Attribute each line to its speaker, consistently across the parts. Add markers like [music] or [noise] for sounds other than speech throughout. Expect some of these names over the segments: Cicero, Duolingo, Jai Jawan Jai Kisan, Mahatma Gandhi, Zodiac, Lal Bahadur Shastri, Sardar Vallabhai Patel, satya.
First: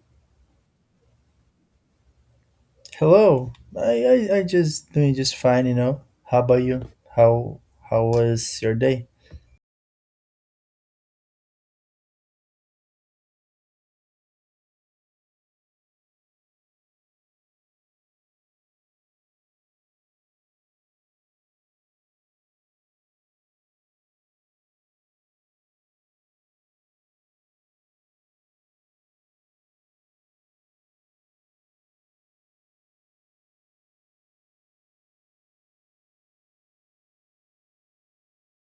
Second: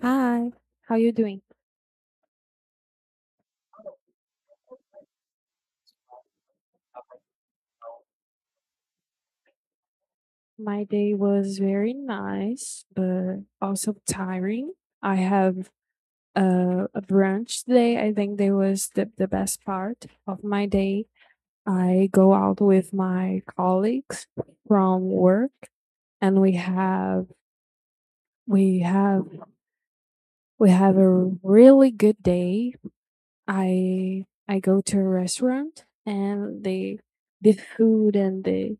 Speaker 1: Hi, how you doing?
Speaker 2: Hello. I just doing just fine. How about you? How how was your day?
Speaker 1: My day was very nice, but also tiring. I have a brunch today. I think that was the best part of my day. I go out with my colleagues from work and we have we have a really good day. I go to a restaurant and the food and the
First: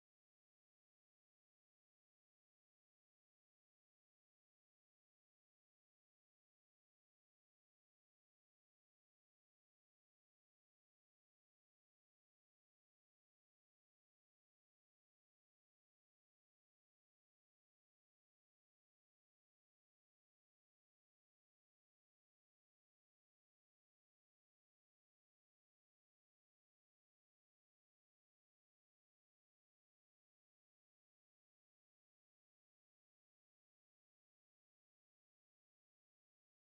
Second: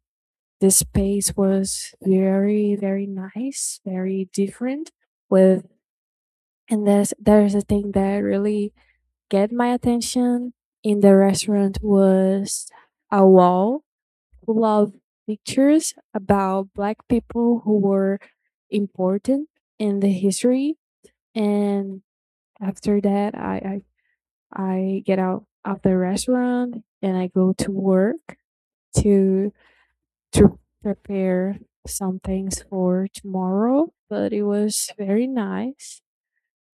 Speaker 1: the space was very nice, very different with. And there's a thing that really get my attention in the restaurant was a wall full of pictures about black people who were important in the history. And after that I get out of the restaurant and I go to work to to prepare some things for tomorrow, but it was very nice,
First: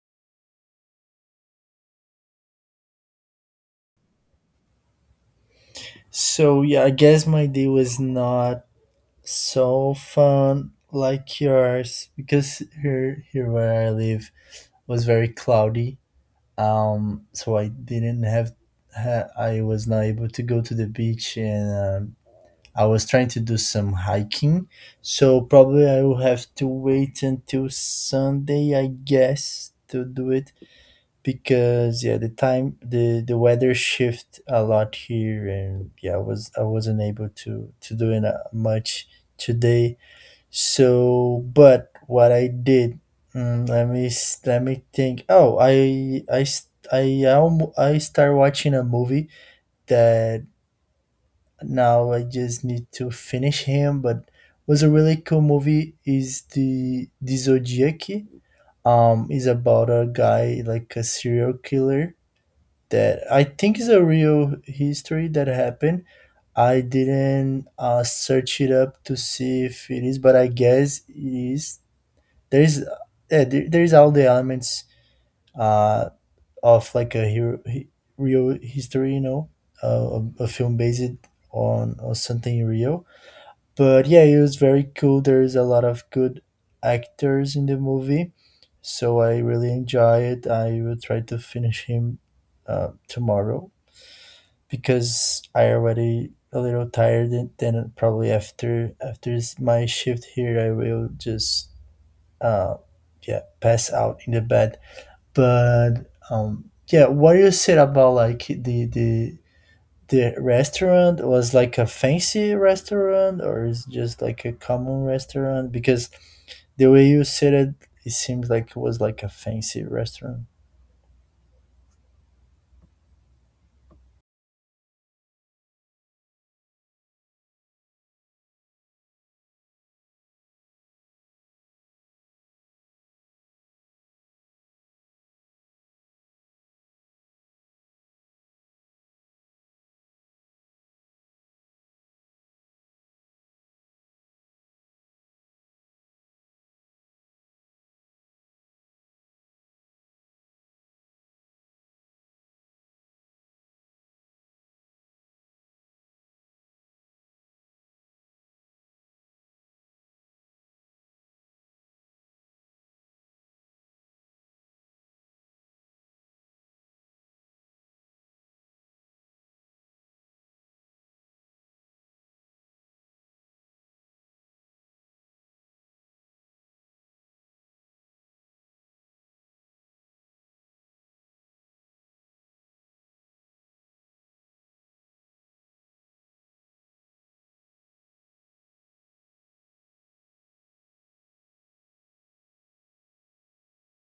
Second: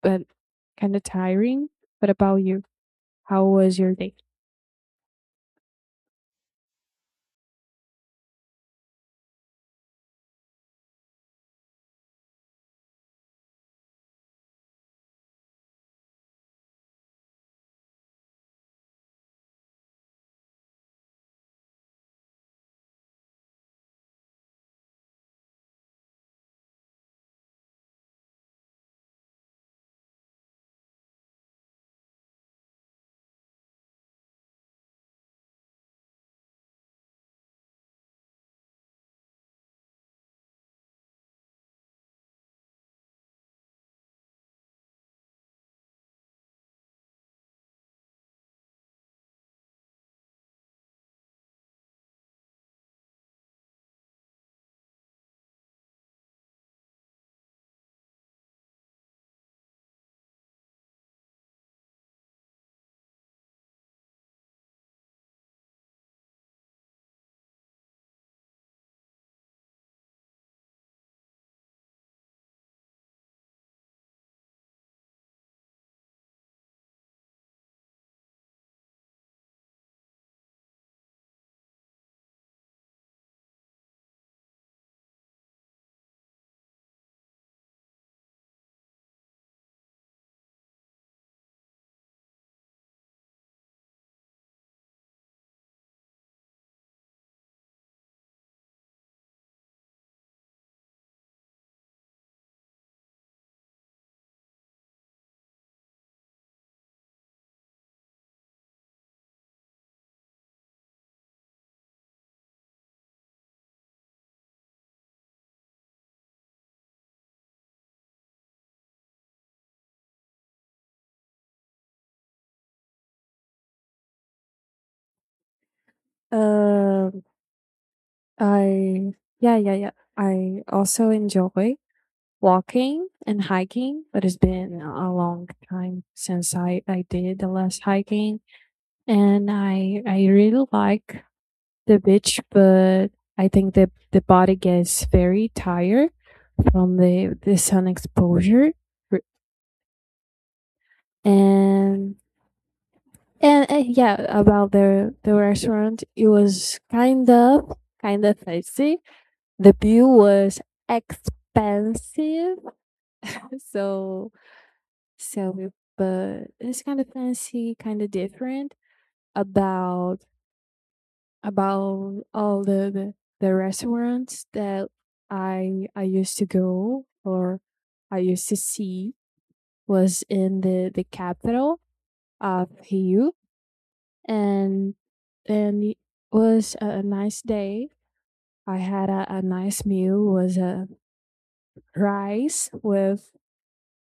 Speaker 1: but kind of tiring. What about you? How was your day?
Speaker 2: So yeah, I guess my day was not so fun like yours because here where I live was very cloudy. So I didn't have ha- I was not able to go to the beach, and I was trying to do some hiking. So probably I will have to wait until Sunday, I guess, to do it because yeah, the time the weather shift a lot here, and yeah, I wasn't able to do it much today. So, but what I did, let me think. Oh, I s- I almo- I start watching a movie that now I just need to finish him, but was a really cool movie. Is the Zodiac? Is about a guy like a serial killer that I think is a real history that happened. I didn't search it up to see if it is, but I guess it is. There is, yeah, there is all the elements uh, of, like, a hero, real history, a film based on something real. But yeah, it was very cool. There is a lot of good actors in the movie, so I really enjoy it. I will try to finish him tomorrow because I already a little tired, and then probably my shift here I will just uh yeah, pass out in the bed. But yeah, what you said about, like, the restaurant, was like a fancy restaurant, or is just like a common restaurant? Because the way you said it, it seems like it was like a fancy restaurant.
Speaker 1: Um, I yeah, yeah, yeah. I also enjoy walking and hiking, but it's been a long time since I did the last hiking, and I really like the beach, but I think the body gets very tired from the sun exposure, R- and yeah, about the restaurant, it was kind of fancy. The bill was expensive, [laughs] so so we- but it's kind of fancy, kind of different. About about all the restaurants that I used to go or I used to see was in the capital of Rio, and and it was a nice day. I had a nice meal was a rice with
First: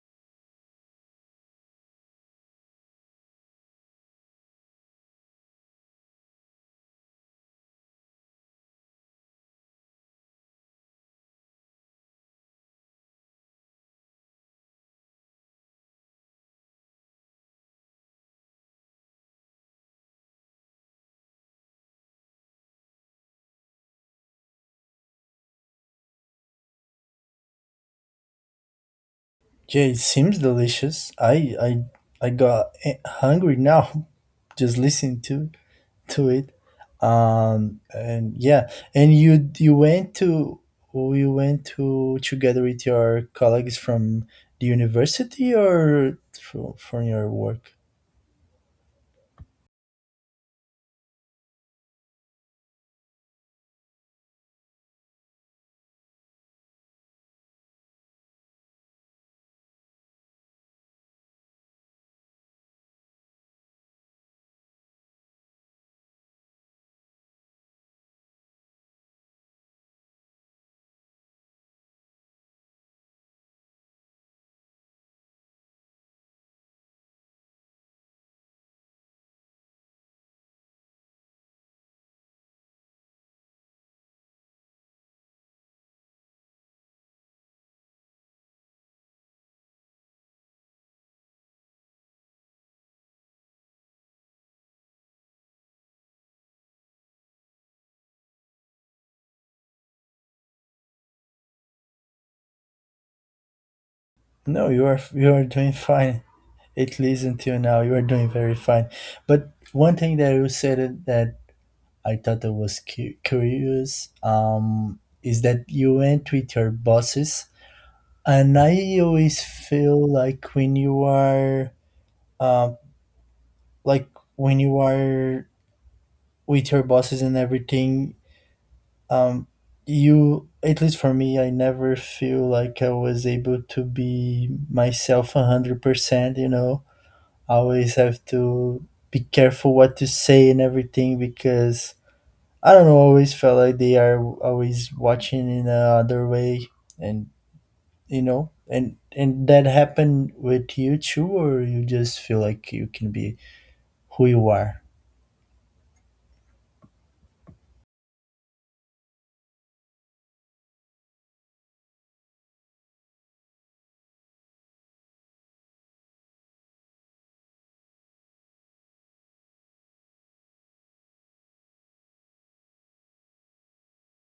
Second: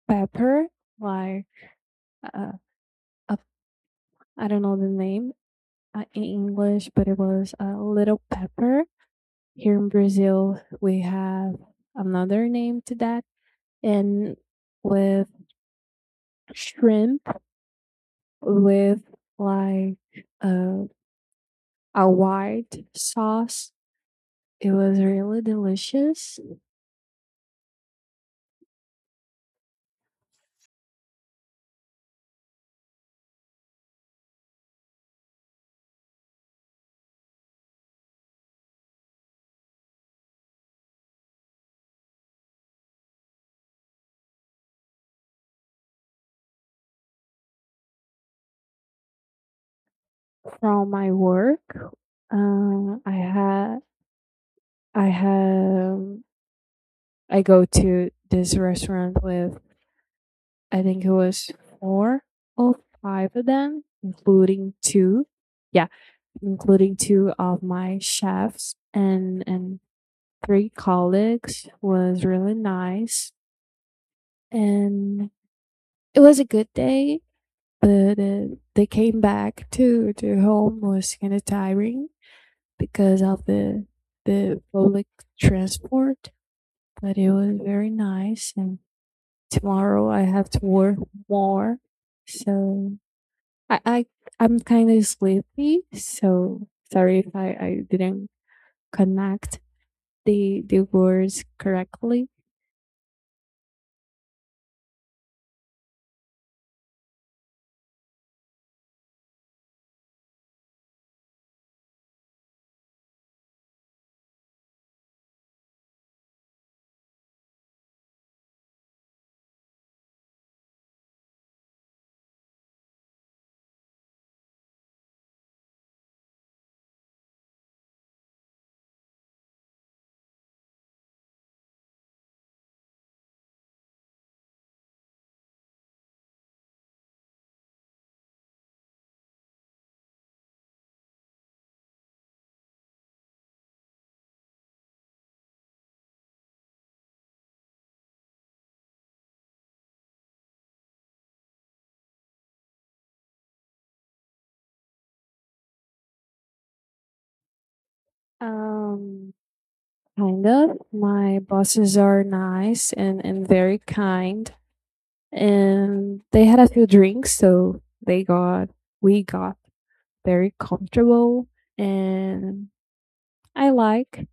Speaker 1: pepper, like uh, a, I don't know the name in English, but it was a little pepper. Here in Brazil, we have another name to that. And with shrimp, with like uh, a white sauce, it was really delicious.
Speaker 2: Yeah, it seems delicious. I got hungry now [laughs] just listening to it. And yeah, and you went to together with your colleagues from the university or from your work?
Speaker 1: From my work, uh, I had I had I go to this restaurant with I think it was four or five of them, including two. Yeah, including two of my chefs, and three colleagues was really nice, and it was a good day, but they came back to home was kind of tiring because of the public transport, but it was very nice. And tomorrow I have to work more, so I, I'm kind of sleepy, so sorry if I didn't connect the words correctly.
Speaker 2: No, you are doing [laughs] fine. At least until now, you are doing very fine. But one thing that you said that I thought it was curious. Is that you went with your bosses, and I always feel like um, like when you are with your bosses and everything, um, you at least for me, I never feel like I was able to be myself 100%. I always have to be careful what to say and everything because I don't know, always felt like they are always watching in another way, and and that happened with you too, or you just feel like you can be who you are.
Speaker 1: Um, Kind of. My bosses are nice and very kind. And they had a few drinks, so they got we got very comfortable. And I like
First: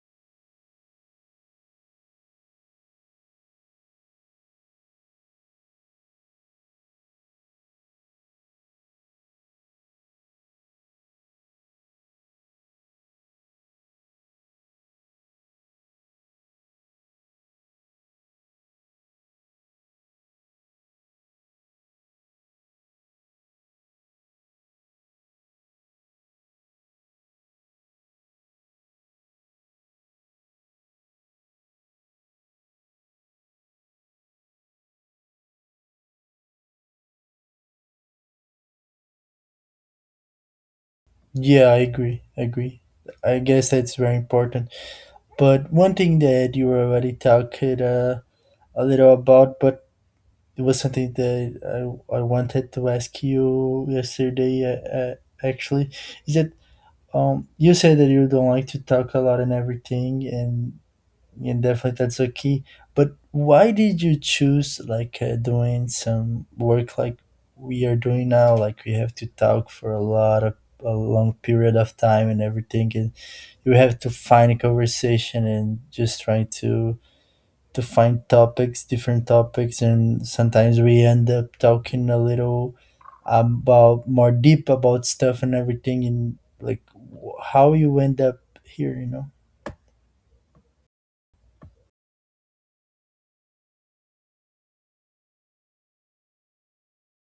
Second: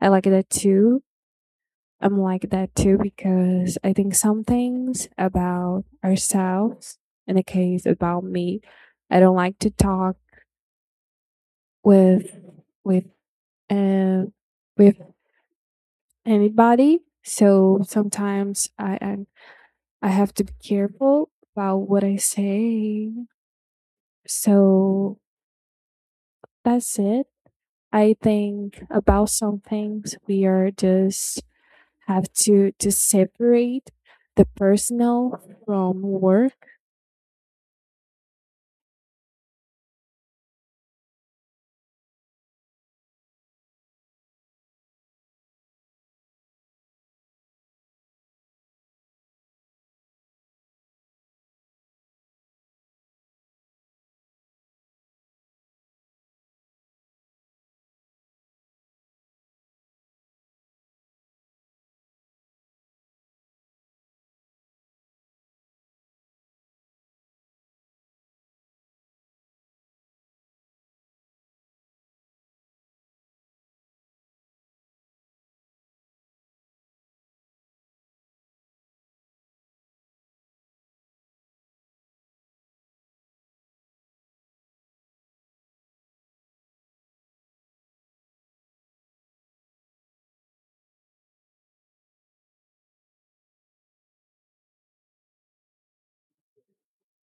Speaker 1: I like that too. I'm like that too because I think some things about ourselves, in the case about me, I don't like to talk with with uh, with anybody. So sometimes I have to be careful about what I say. So that's it. I think about some things we are just have to separate the personal from work.
Speaker 2: Yeah, I agree. I agree. I guess that's very important. But one thing that you already talked a little about, but it was something that I wanted to ask you yesterday, actually, is that you said that you don't like to talk a lot and everything, and yeah, definitely that's a key. But why did you choose, like, doing some work like we are doing now? Like, we have to talk for a long period of time and everything, and you have to find a conversation and just trying to find topics, different topics, and sometimes we end up talking a little about more deep about stuff and everything, and like, how you end up here, you know?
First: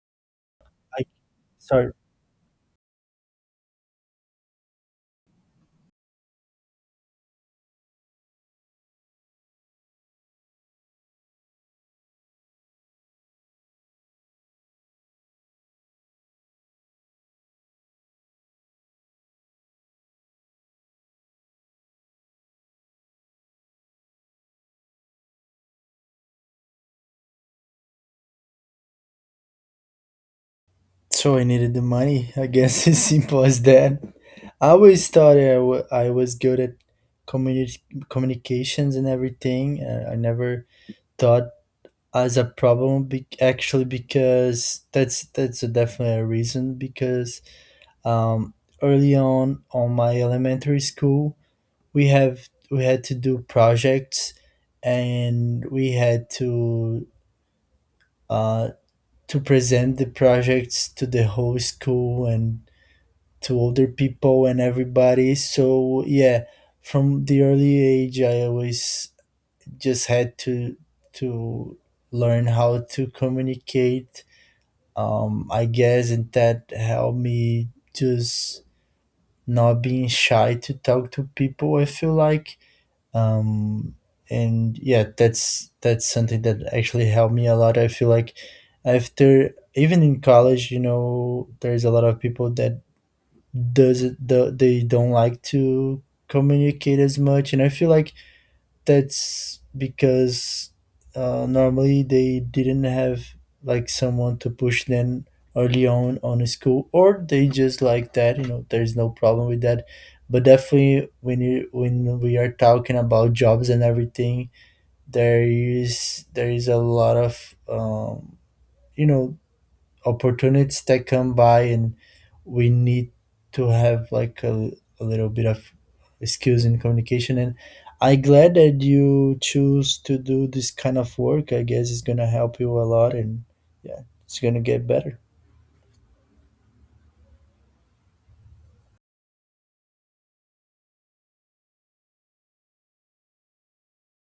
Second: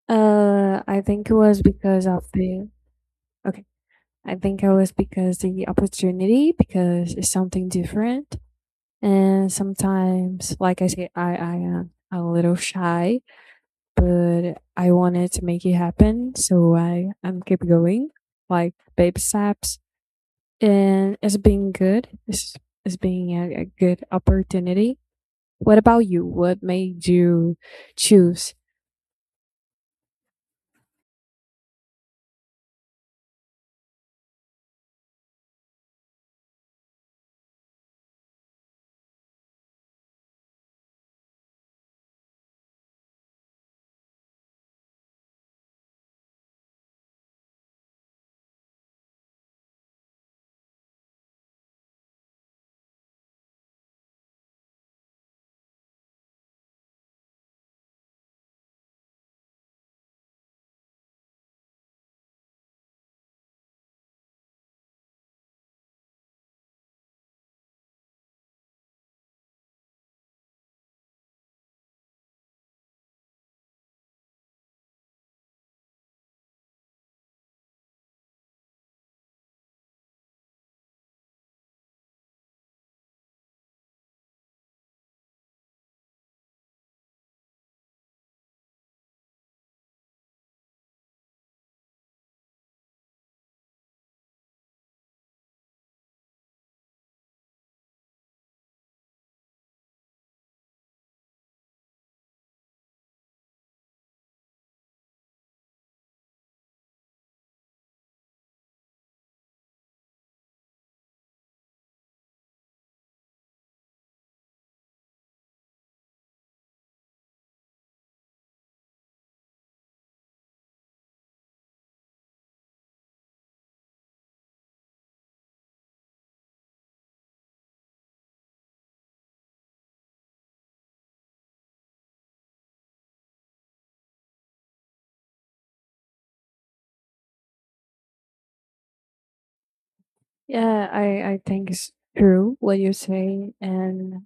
Speaker 1: I
Speaker 2: I
Speaker 1: think it was
Speaker 2: sorry.
Speaker 1: because of the. Okay. I think it was because the opportunity, because it's something different. And sometimes, like I say, I am a little shy, but I wanted to make it happen, so I I'm keep going like baby steps, and it's been good. It's been a good opportunity. What about you? What made you choose?
Speaker 2: So I needed the money. I guess [laughs] it's simple as that. I always thought I was good at communi- communications and everything. I never thought as a problem, actually, because that's a definitely a reason, because um, early on my elementary school, we had to do projects, and we had uh, to present the projects to the whole school and to other people and everybody. So yeah, from the early age, I always just had to learn how to communicate. I guess, and that helped me just not being shy to talk to people. Um, and yeah, that's something that actually helped me a lot. I feel like after, even in college, there's a lot of people that they don't like to communicate as much, and I feel like that's because normally they didn't have, like, someone to push them early on a school, or they just like that, there's no problem with that. But definitely when we are talking about jobs and everything, there is a lot of you know opportunities that come by, and we need to have, like, a little bit of skills in communication, and I'm glad that you choose to do this kind of work. I guess it's gonna help you a lot, and yeah, it's gonna get better.
Speaker 1: Yeah, I think it's true what you say, and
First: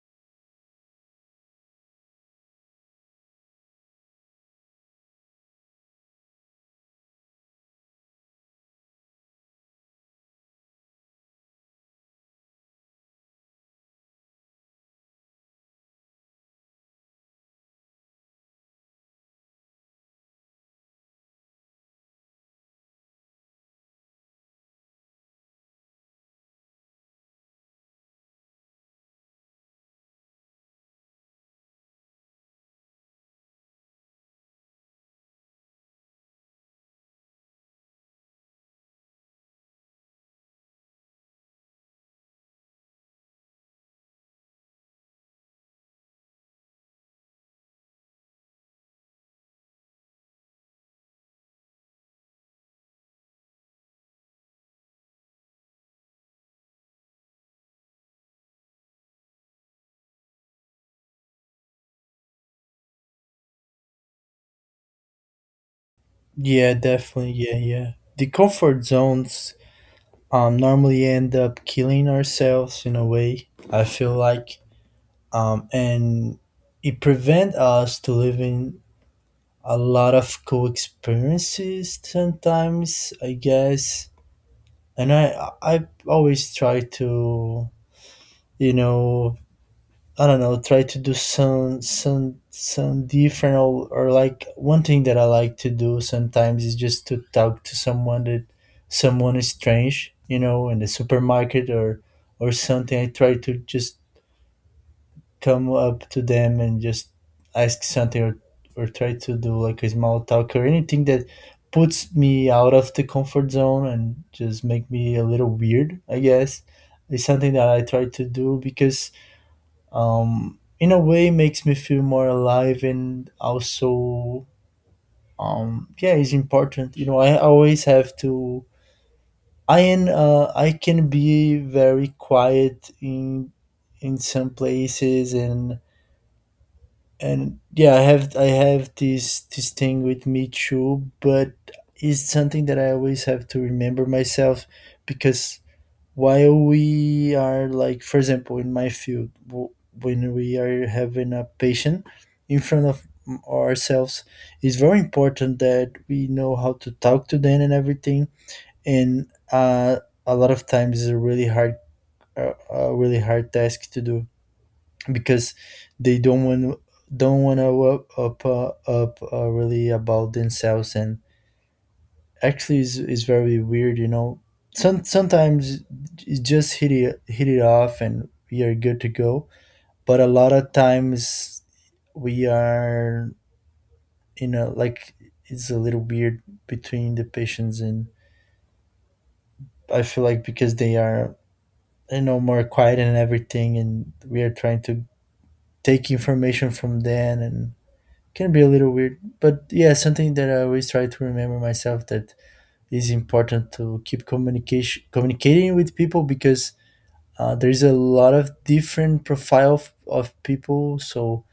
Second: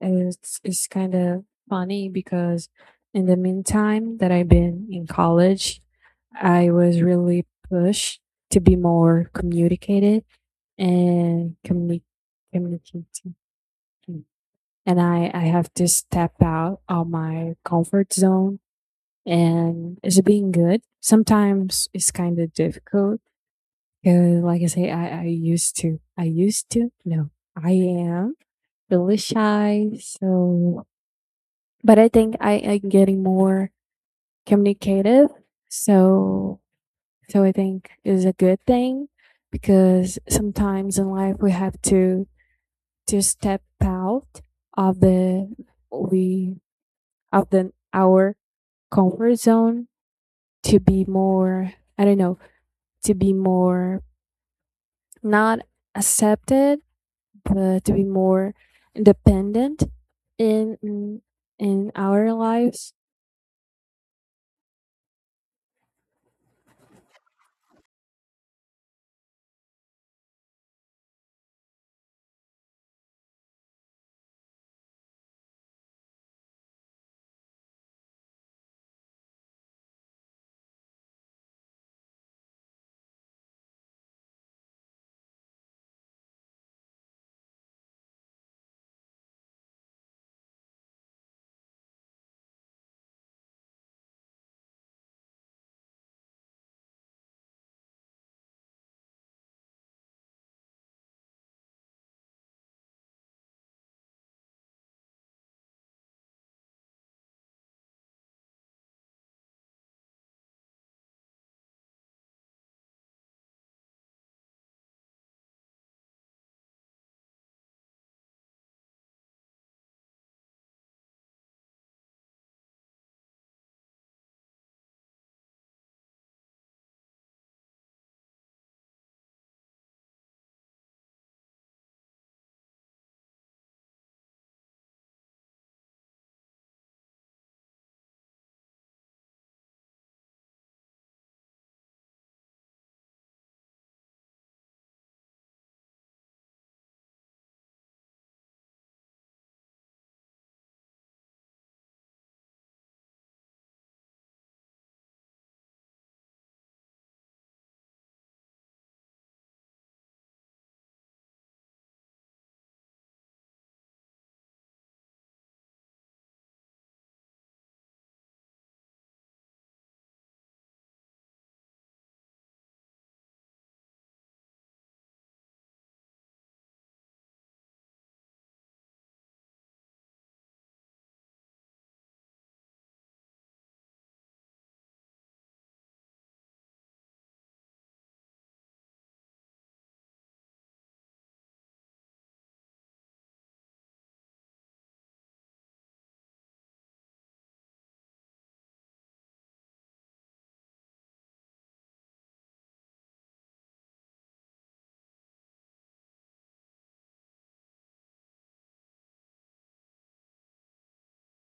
Speaker 1: it's kind of funny because in the meantime that I've been in college, I was really pushed to be more communicated and communicating. And I have to step out of my comfort zone. And is it being good? Sometimes it's kind of difficult. 'Cause like I say, I used to, no, I am really shy. So, but I think I am getting more communicative. So, so I think is a good thing because sometimes in life we have to step out of the we of the our comfort zone to be more. I don't know, to be more not accepted, but to be more independent in in in our lives.
Speaker 2: Yeah, definitely, yeah, yeah, the comfort zones normally end up killing ourselves in a way, I feel like, and it prevent us to living a lot of cool experiences sometimes, I guess, and I always try to, you know I don't know, try to do some different, or like one thing that I like to do sometimes is just to talk to someone is strange, in the supermarket, or something I try to just come up to them and just ask something, or try to do, like, a small talk, or anything that puts me out of the comfort zone and just make me a little weird, I guess. It's something that I try to do because, in a way, it makes me feel more alive. And also, yeah, it's important, I always have to I am I can be very quiet in some places, and yeah, I have this thing with me too. But it's something that I always have to remember myself because while we are, like, for example, in my field, when we are having a patient in front of ourselves, it's very important that we know how to talk to them and everything. And a lot of times it's a really hard task to do because they don't want to up up up really about themselves, and actually is very weird, sometimes you just hit it off and we are good to go. But a lot of times we are, like, it's a little weird between the patients, and I feel like because they are, more quiet and everything, and we are trying to take information from them, and can be a little weird. But yeah, something that I always try to remember myself, that is important to keep communication communicating with people because, there's a lot of different profile of people. So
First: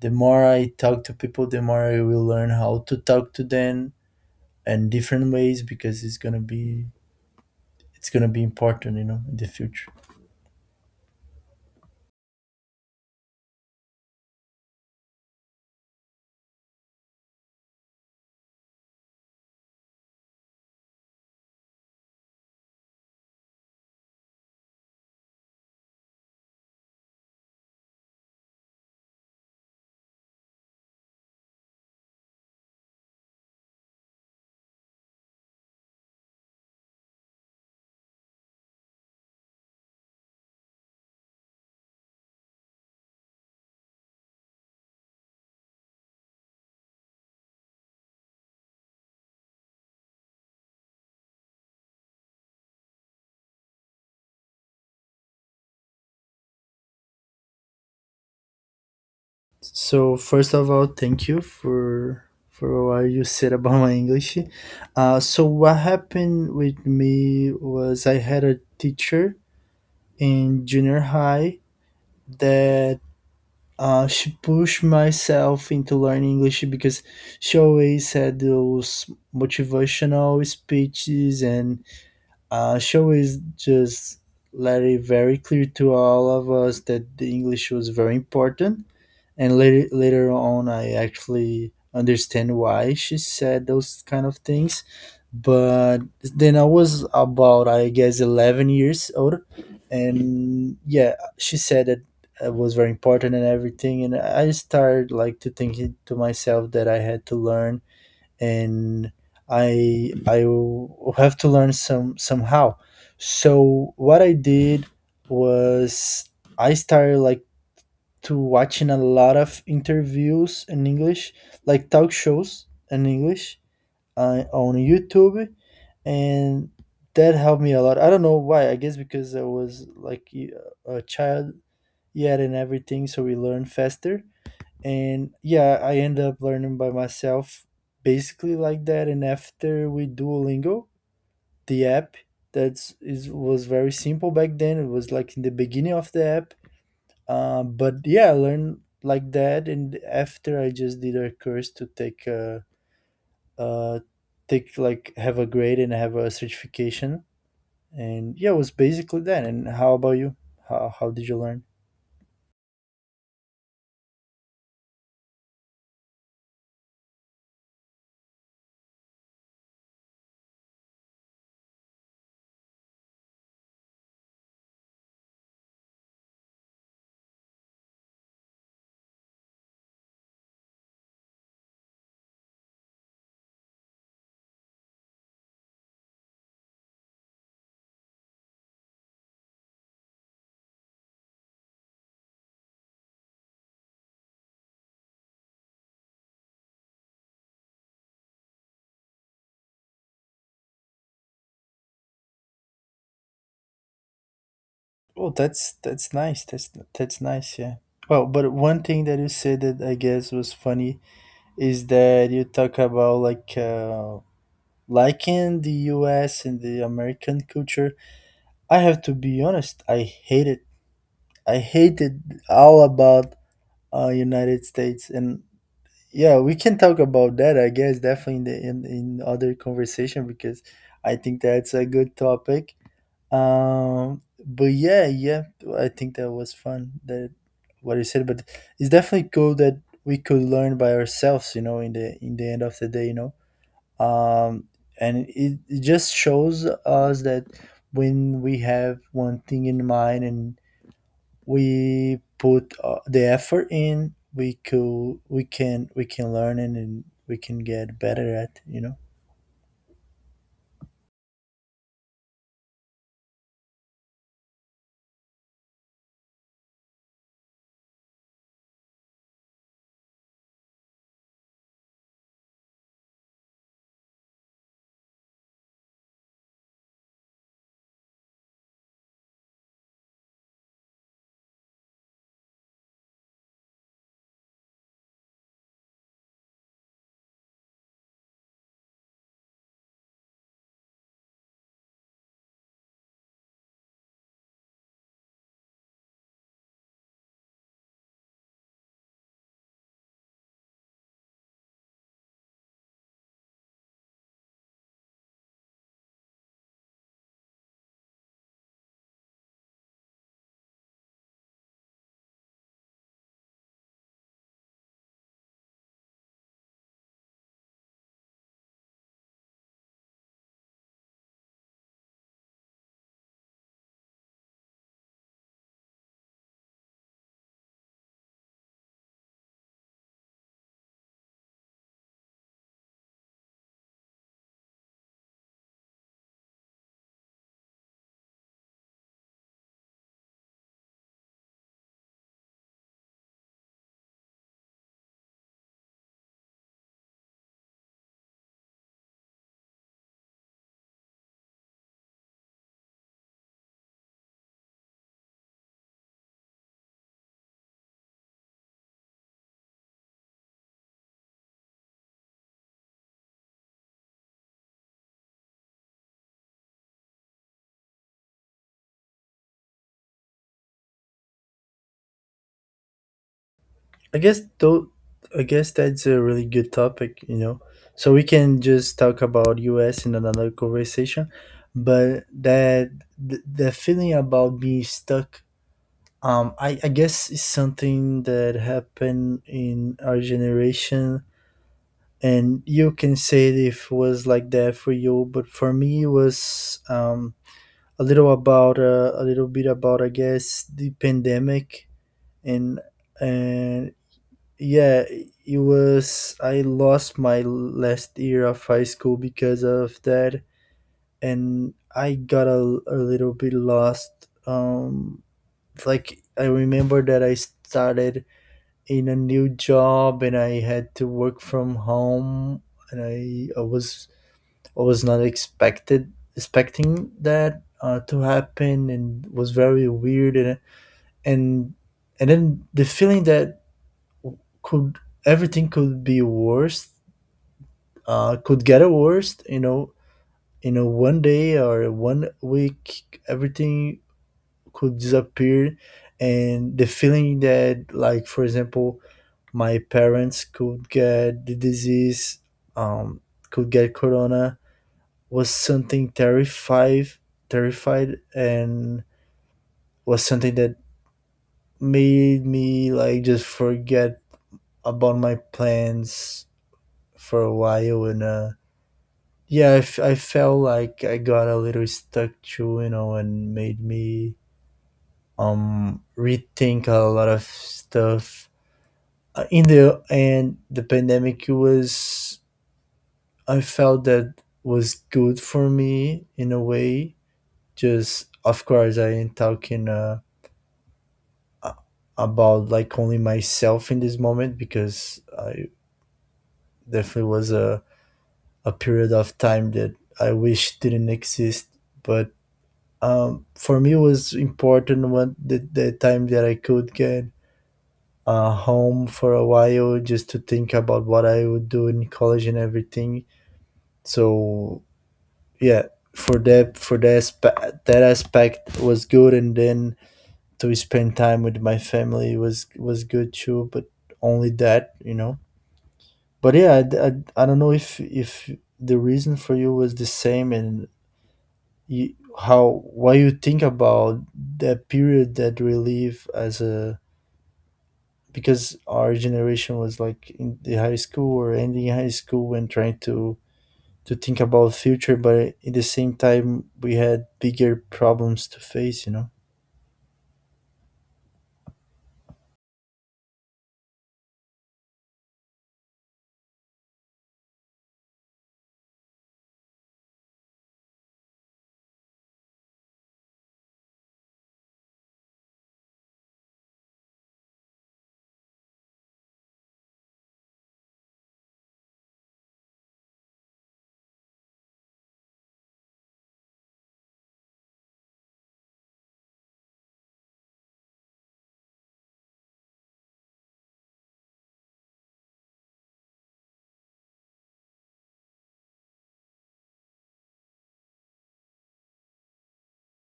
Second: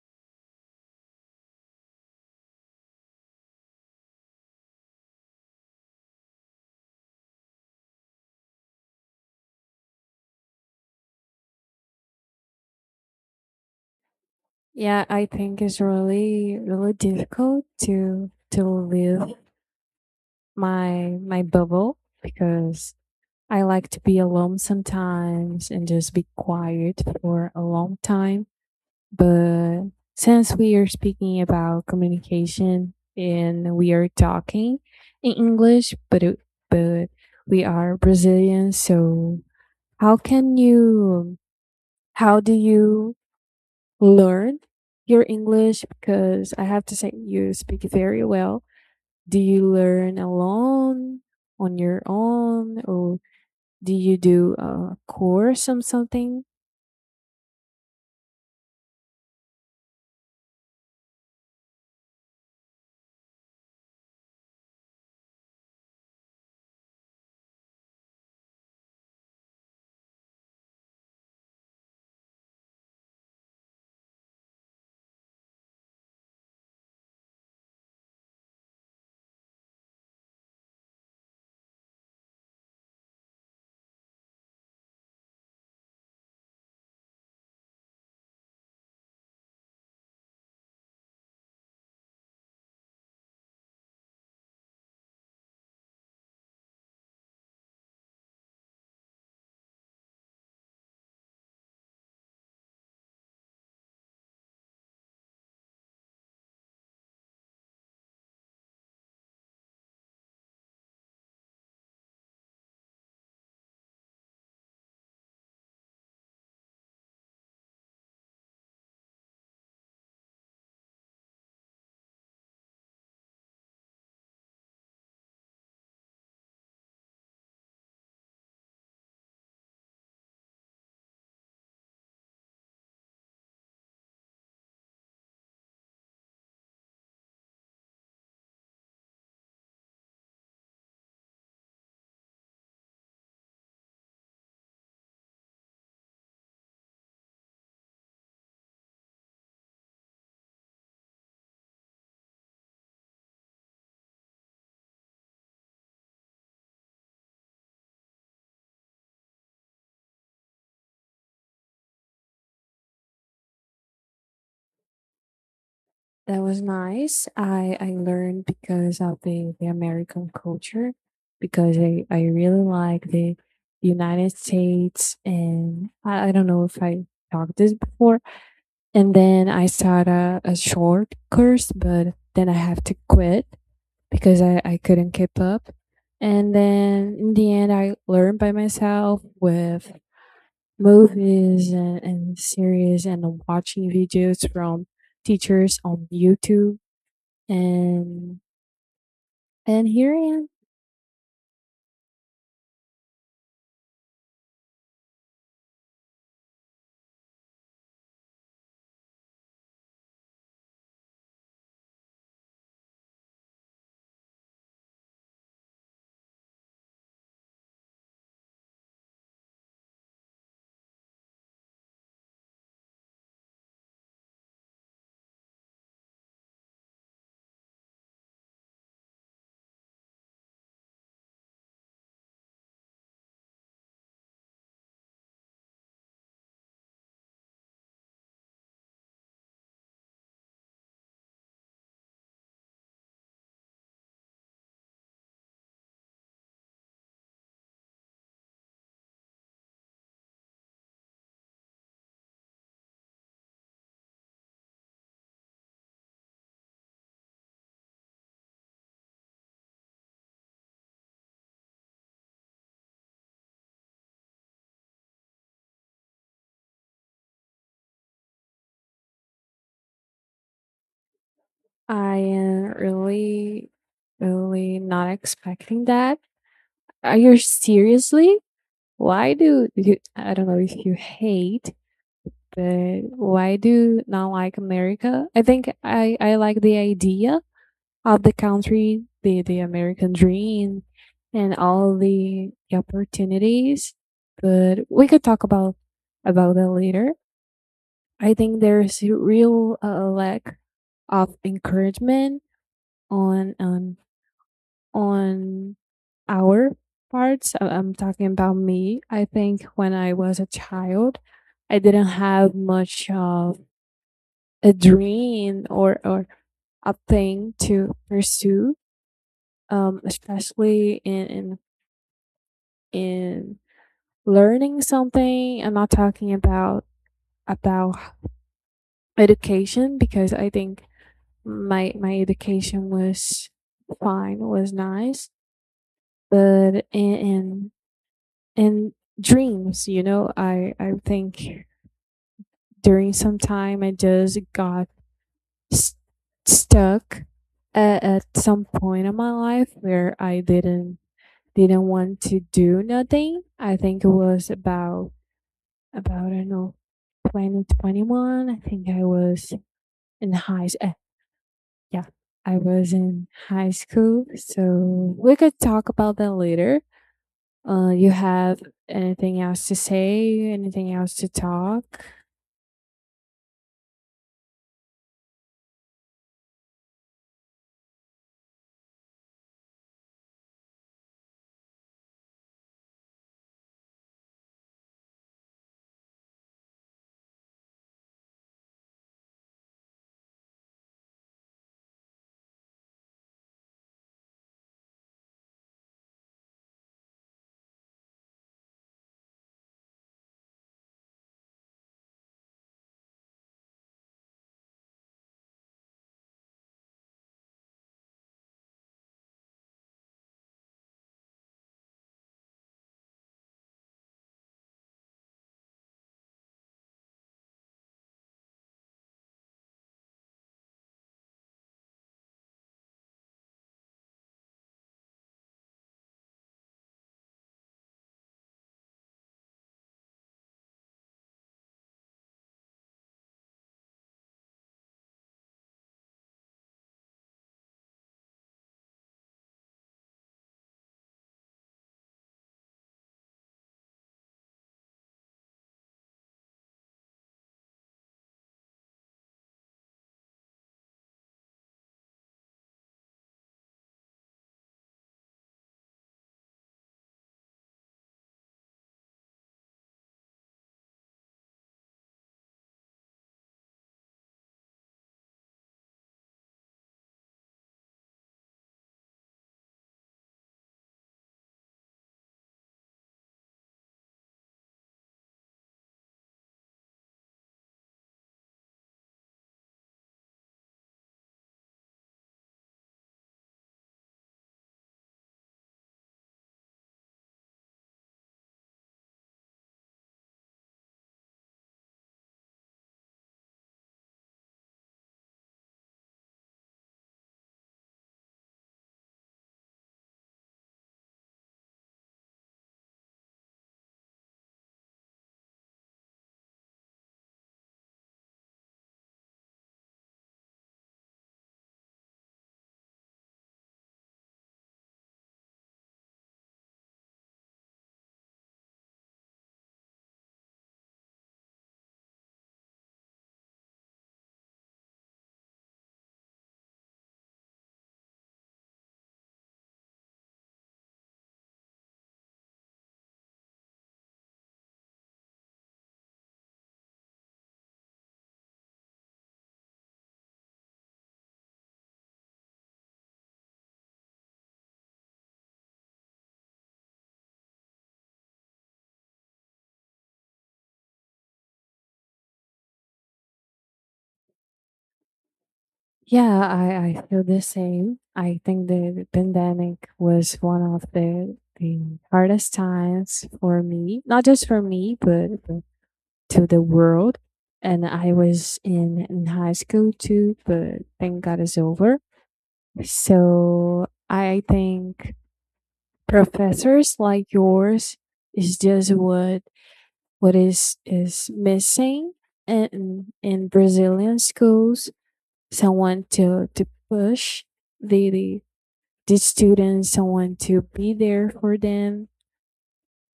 Speaker 2: the more I talk to people, the more I will learn how to talk to them, and different ways, because it's gonna be important, in the future.
Speaker 1: Yeah, I think it's really difficult to live my my bubble because I like to be alone sometimes and just be quiet for a long time. But since we are speaking about communication and we are talking in English, but it, but we are Brazilian, so how can you how do you learn your English? Because I have to say you speak very well. Do you learn alone, on your own, or do you do a course or something?
Speaker 2: So first of all, thank you for what you said about my English. So what happened with me was I had a teacher in junior high that, she pushed myself into learning English because she always had those motivational speeches, and she always just let it very clear to all of us that the English was very important, and later on I actually understand why she said those kind of things. But then I was about, I guess, 11 years old, and yeah, she said that it was very important and everything, and I started, like, to think it to myself that I had to learn, and I will have to learn somehow. So what I did was I started, like, to watching a lot of interviews in English, like talk shows in English, on YouTube, and that helped me a lot. I don't know why. I guess because I was like a child yet and everything, so we learn faster. And yeah, I end up learning by myself, basically like that. And after, we Duolingo, the app that's is was very simple back then. It was like in the beginning of the app, but yeah, I learned like that, and after I just did a course to uh take, like, have a grade and have a certification, and yeah, it was basically that. And how about you? How did you learn?
Speaker 1: That was nice. I learned because of the American culture because I really like the United States, and I don't know if I talked this before. And then I started a short course, but then I have to quit because I couldn't keep up. And then in the end I learned by myself with movies and series and watching videos from teachers on YouTube, and and here I am.
Speaker 2: Oh, that's nice. That's nice. Yeah. Well, but one thing that you said that I guess was funny is that you talk about, like, liking the U.S. and the American culture. I have to be honest. I hated all about United States, and yeah, we can talk about that. I guess definitely in in other conversation because I think that's a good topic. But I think that was fun that what you said. But it's definitely cool that we could learn by ourselves. You know, in the end of the day. um, and it just shows us that when we have one thing in mind and we put the effort in we could we can learn and we can get better at you know
Speaker 1: I am really, really not expecting that. Are you seriously? I don't know if you hate, but why do you not like America? I think I like the idea of the country, the American dream, and all the opportunities. But we could talk about that later. I think there's a real lack of encouragement on on on our parts. I'm talking about me. I think when I was a child, I didn't have much of a dream, or a thing to pursue. Especially in learning something. I'm not talking about education because I think my education was fine, was nice. But and dreams, you know, I think during some time I just got st- stuck at some point in my life where I didn't want to do nothing. I think it was about I don't know 2021. I think I was in yeah, I was in high school. So we could talk about that later. You have anything else to say? Anything else to talk?
Speaker 2: i guess though i guess that's a really good topic, you know, so we can just talk about us in another conversation. But the feeling about being stuck, I guess is something that happened in our generation, and you can say it if it was like that for you, but for me it was a little bit about I guess the pandemic. And and Yeah, it was I lost my last year of high school because of that, and I got a little bit lost. Like I remember that I started in a new job, and I had to work from home, and I was I was not expected expecting that, to happen, and was very weird, and and then the feeling that could everything could be worse, could get worse, you know, in a one day or one week, everything could disappear, and the feeling that, like for example, my parents could get the disease, um, could get corona, was something terrified, terrified, and was something that made me like just forget about my plans for a while. And yeah, I felt like I got a little stuck too, you know, and made me rethink a lot of stuff. In the end, the pandemic was I felt that was good for me in a way. Just of course, I ain't talking. A- about like only myself in this moment, because I definitely was a period of time that I wish didn't exist. But for me, it was important when the time that I could get home for a while just to think about what I would do in college and everything. So yeah, for that aspect was good, and then to spend time with my family was good too. But only that, you know. But yeah, I don't know if the reason for you was the same, and you, how what you think about that period that we live as a, because our generation was like in the high school or ending high school and trying to think about future, but at the same time we had bigger problems to face, you know.
Speaker 1: Yeah, I feel the same. I think the pandemic was one of the hardest times for me, not just for me, but to the world. And I was in high school too, but thank God it's over. So I think professors like yours is just what is missing in Brazilian schools. Someone to push the the, the students, someone to be there for them.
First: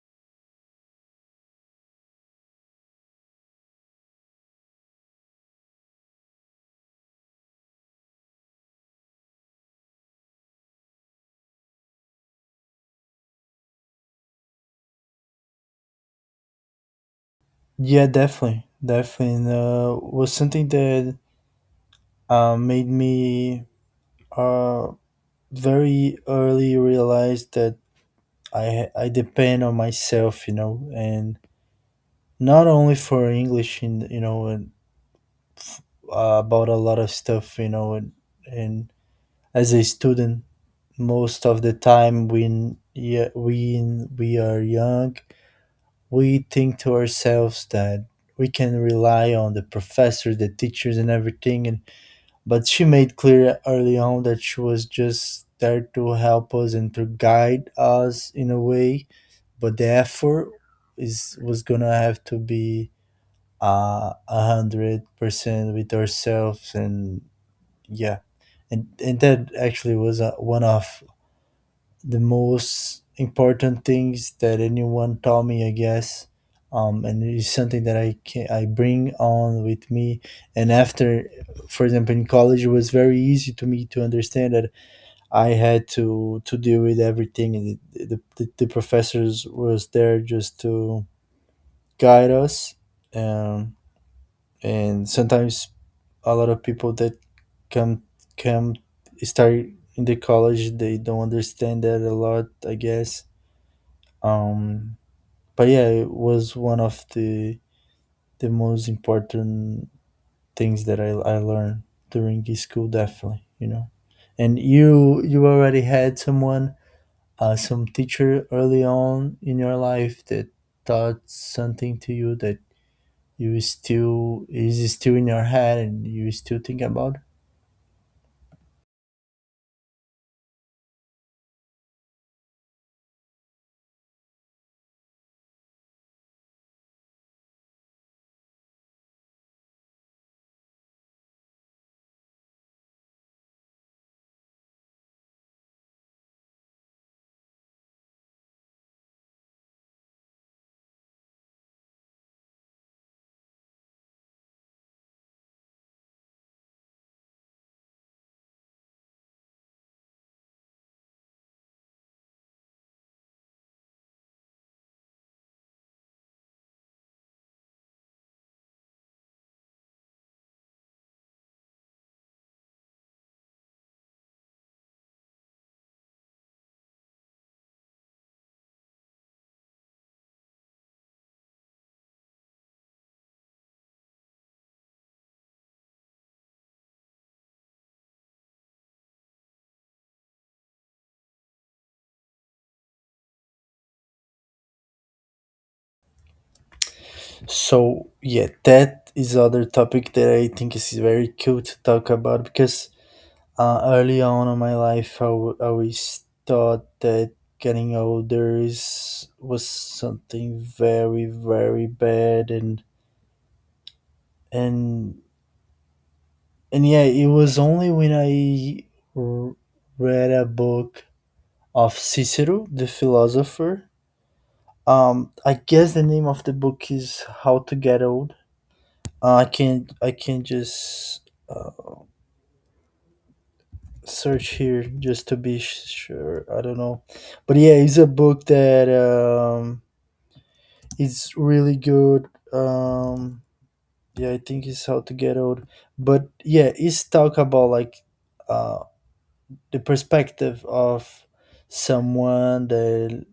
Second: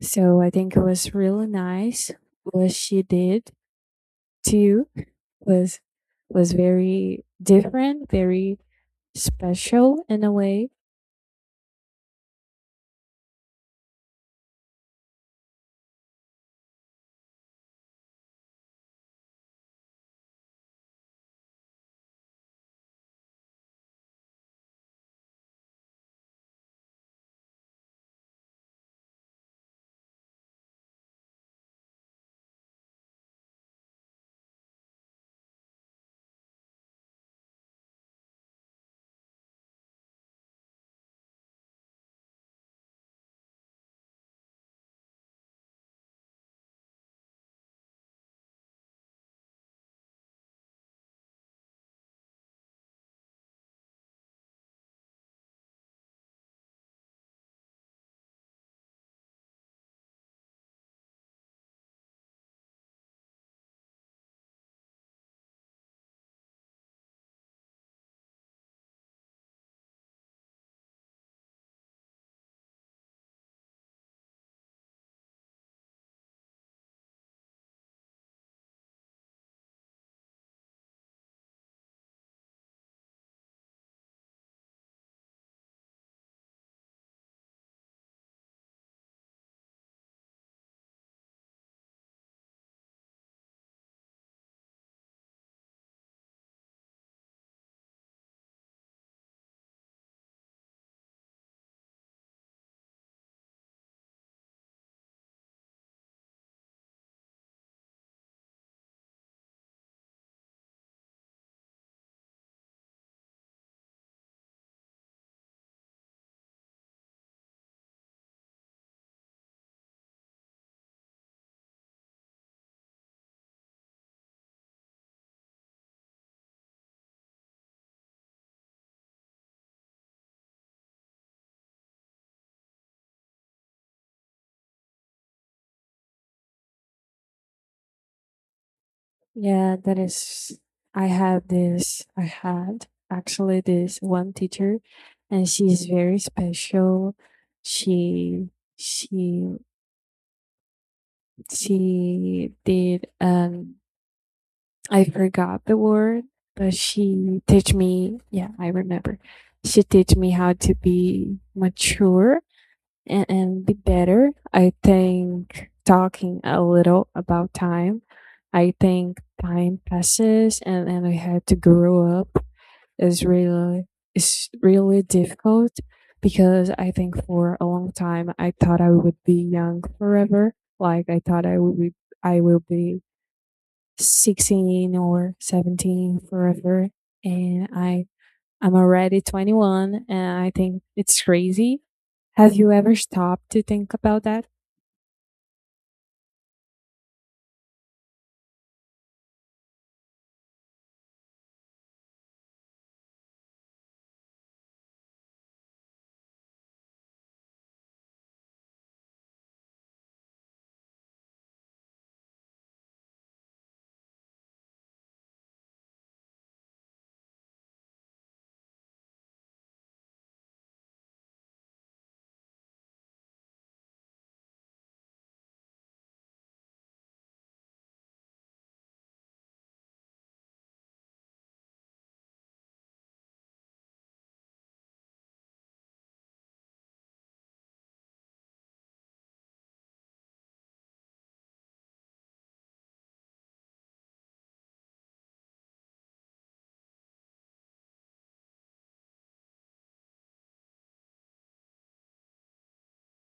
Speaker 1: So I think it was really nice what she did too, was was very different, very special in a way.
Speaker 2: Yeah, definitely, definitely. And was something that made me uh, very early realize that I depend on myself, you know, and not only for English, and you know, and about a lot of stuff, you know, and as a student, most of the time when yeah when we are young, we think to ourselves that we can rely on the professor, the teachers, and everything. And but she made clear early on that she was just there to help us and to guide us in a way, but the effort is was gonna have to be 100% with ourselves. And yeah, and that actually was one of the most important things that anyone taught me, I guess. And it's something that I bring on with me, and after, for example, in college it was very easy to me to understand that I had to deal with everything, and the professors was there just to guide us, um, and sometimes a lot of people that come come start in the college they don't understand that a lot, I guess. um but yeah, it was one of the most important things that I learned during school, definitely, you know. And you already had someone, some teacher early on in your life that taught something to you that you still is still in your head and you still think about it.
Speaker 1: Yeah, that is. I had actually this one teacher, and she's very special. She she she did. I forgot the word, but she teach me. Yeah, I remember. She teach me how to be mature and be better. I think talking a little about time, I think time passes, and I had to grow up is really is really difficult, because I think for a long time I thought I would be young forever. Like I thought I would be I will be 16 or 17 forever. And I'm already 21, and I think it's crazy. Have you ever stopped to think about that?
Speaker 2: So yeah, that is other topic that I think is very cool to talk about, because early on in my life I always thought that getting older is was something very very bad, and and yeah, it was only when r- read a book of Cicero the philosopher. I guess the name of the book is How to Get Old. I can just search here just to be sure. I don't know, but yeah, it's a book that it's really good. Yeah, I think it's How to Get Old, but yeah, it's talk about like uh, the perspective of someone that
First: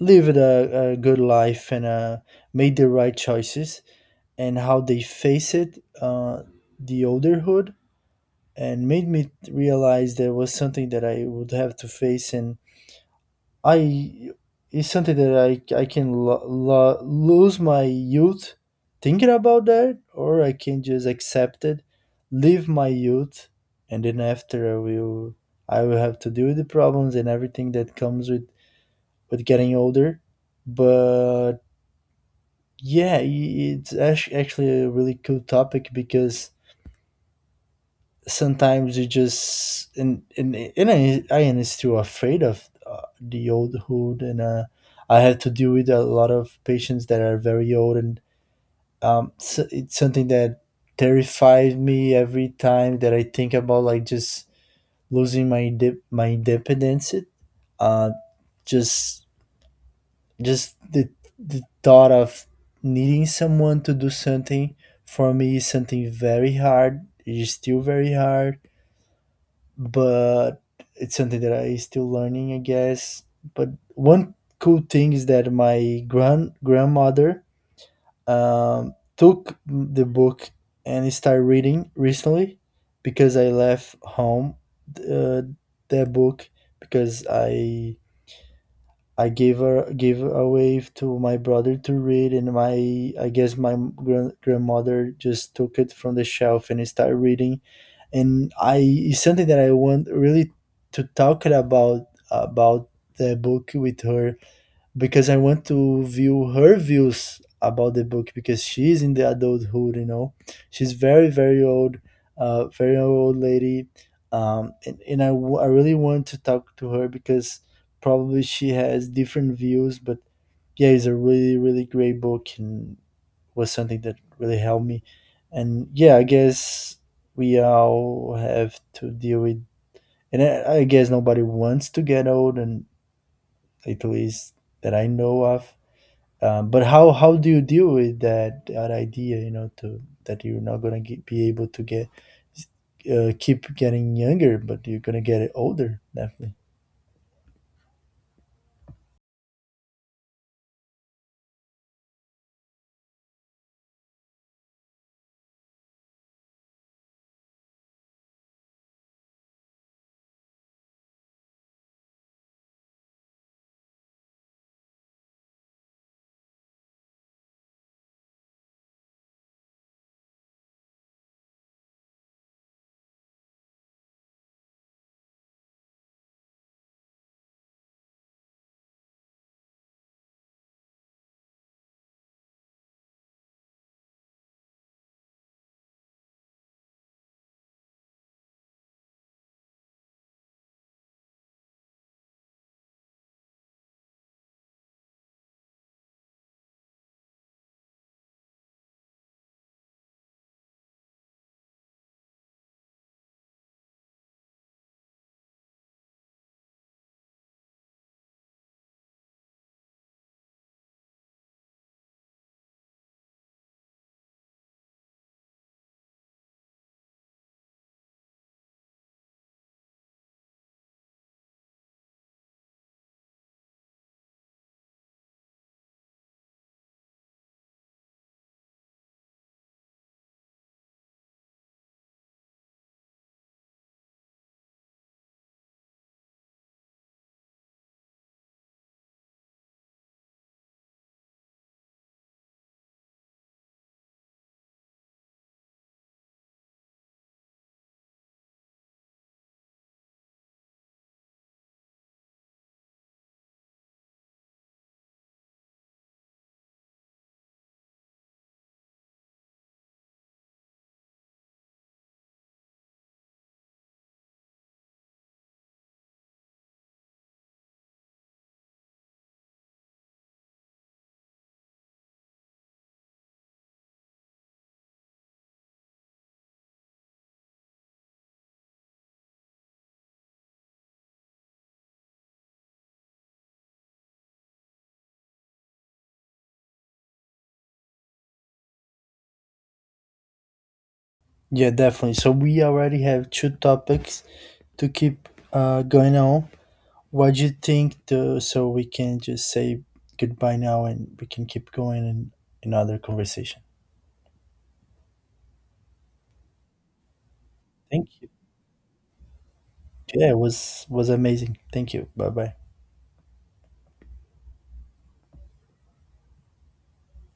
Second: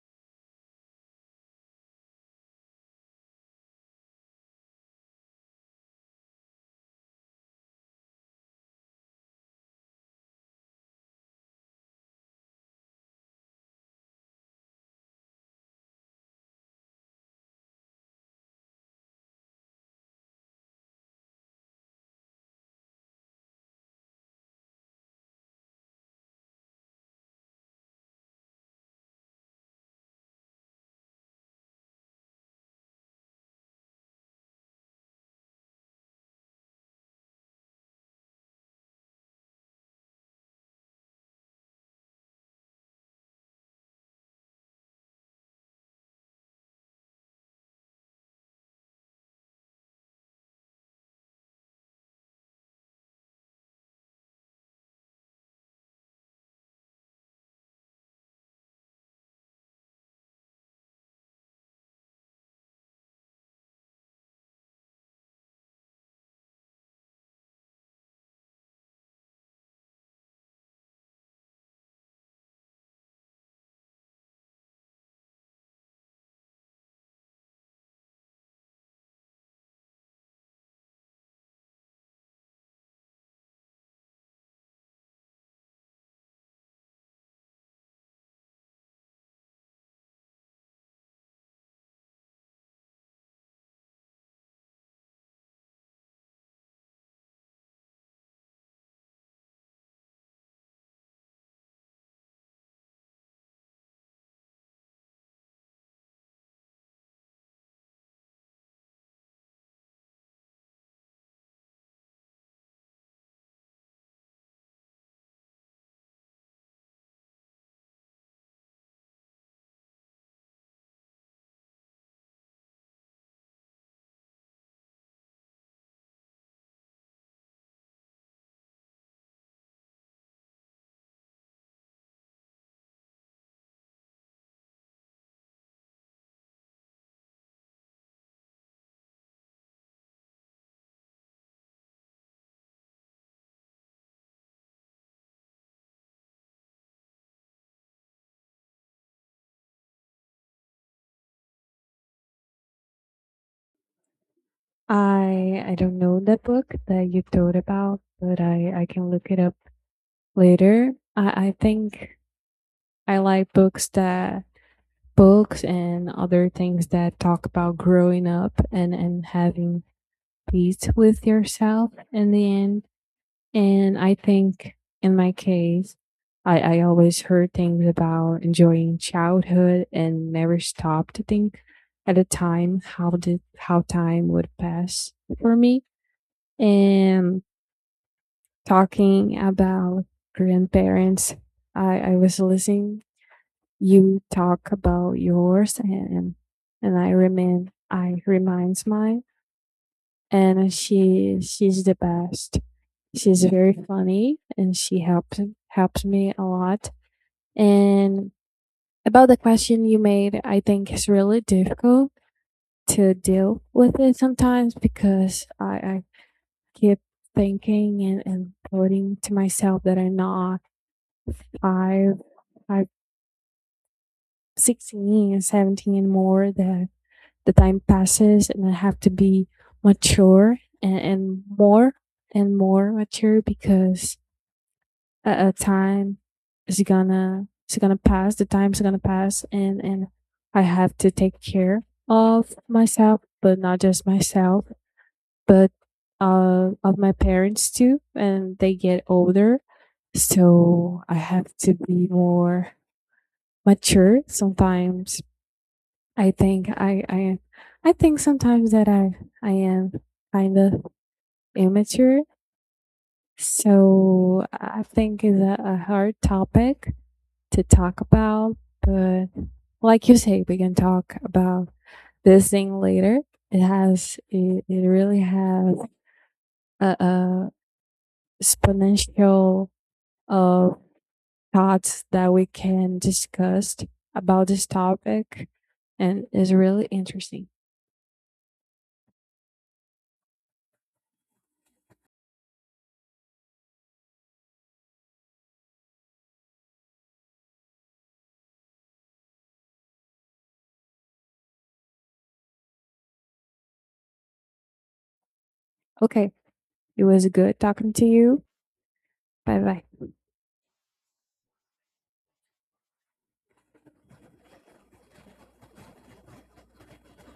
Speaker 2: lived a good life, and made the right choices, and how they face it, the olderhood. And made me realize there was something that I would have to face, and I it's something that I can lose my youth thinking about that, or I can just accept it, live my youth, and then after I will have to deal with the problems and everything that comes with getting older. But yeah, it's actually a really cool topic because sometimes you just and and I am still afraid of the old hood, and I have to deal with a lot of patients that are very old, and so it's something that terrifies me every time that I think about, like just losing my my independence. uh just just the thought of needing someone to do something for me is something very hard, it is still very hard. But it's something that I still learning, I guess. But one cool thing is that my grandmother, took the book and started reading recently, because I left home, uh, that book, because I gave away to my brother to read, and my I guess my grandmother just took it from the shelf and started reading. And I it's something that I want really to talk it about the book with her, because I want to view her views about the book because she's in the adulthood, you know. She's very, very old lady. And I really want to talk to her because probably she has different views. But yeah, it's a really, really great book, and was something that really helped me. And yeah, I guess we all have to deal with, and I guess nobody wants to get old, and at least that I know of. But how do you deal with that that idea? You know, to that you're not gonna be able to get keep getting younger, but you're gonna get it older, definitely.
Speaker 1: I don't know that book that you told about, but I can look it up later. I think I like books that books and other things that talk about growing up and having peace with yourself in the end. And I think in my case, I always heard things about enjoying childhood and never stopped to think at a time how did how time would pass for me. And talking about grandparents, I was listening you talk about yours, and I reminds mine, and she's the best. She's very funny, and she helped me a lot. And about the question you made, I think it's really difficult to deal with it sometimes because I keep thinking and putting to myself that I'm not five, five sixteen and 17 and more, that the time passes and I have to be mature and more mature, because a time is gonna pass. The time's gonna pass, and I have to take care of myself, but not just myself, but of my parents too. And they get older, so I have to be more mature. Sometimes I think I I I think sometimes that I am kind of immature. So I think it's a hard topic to talk about, but like you say, we can talk about this thing later. It has it really has a exponential of thoughts that we can discuss about this topic, and is really interesting.
Speaker 2: Yeah, definitely. So we already have two topics to keep going on. What do you think? To, so we can just say goodbye now, and we can keep going in another conversation.
Speaker 1: Okay, it was good talking to
Speaker 2: Thank you.
Speaker 1: you. Bye bye.
Speaker 2: Yeah, it was amazing. Thank you. Bye bye.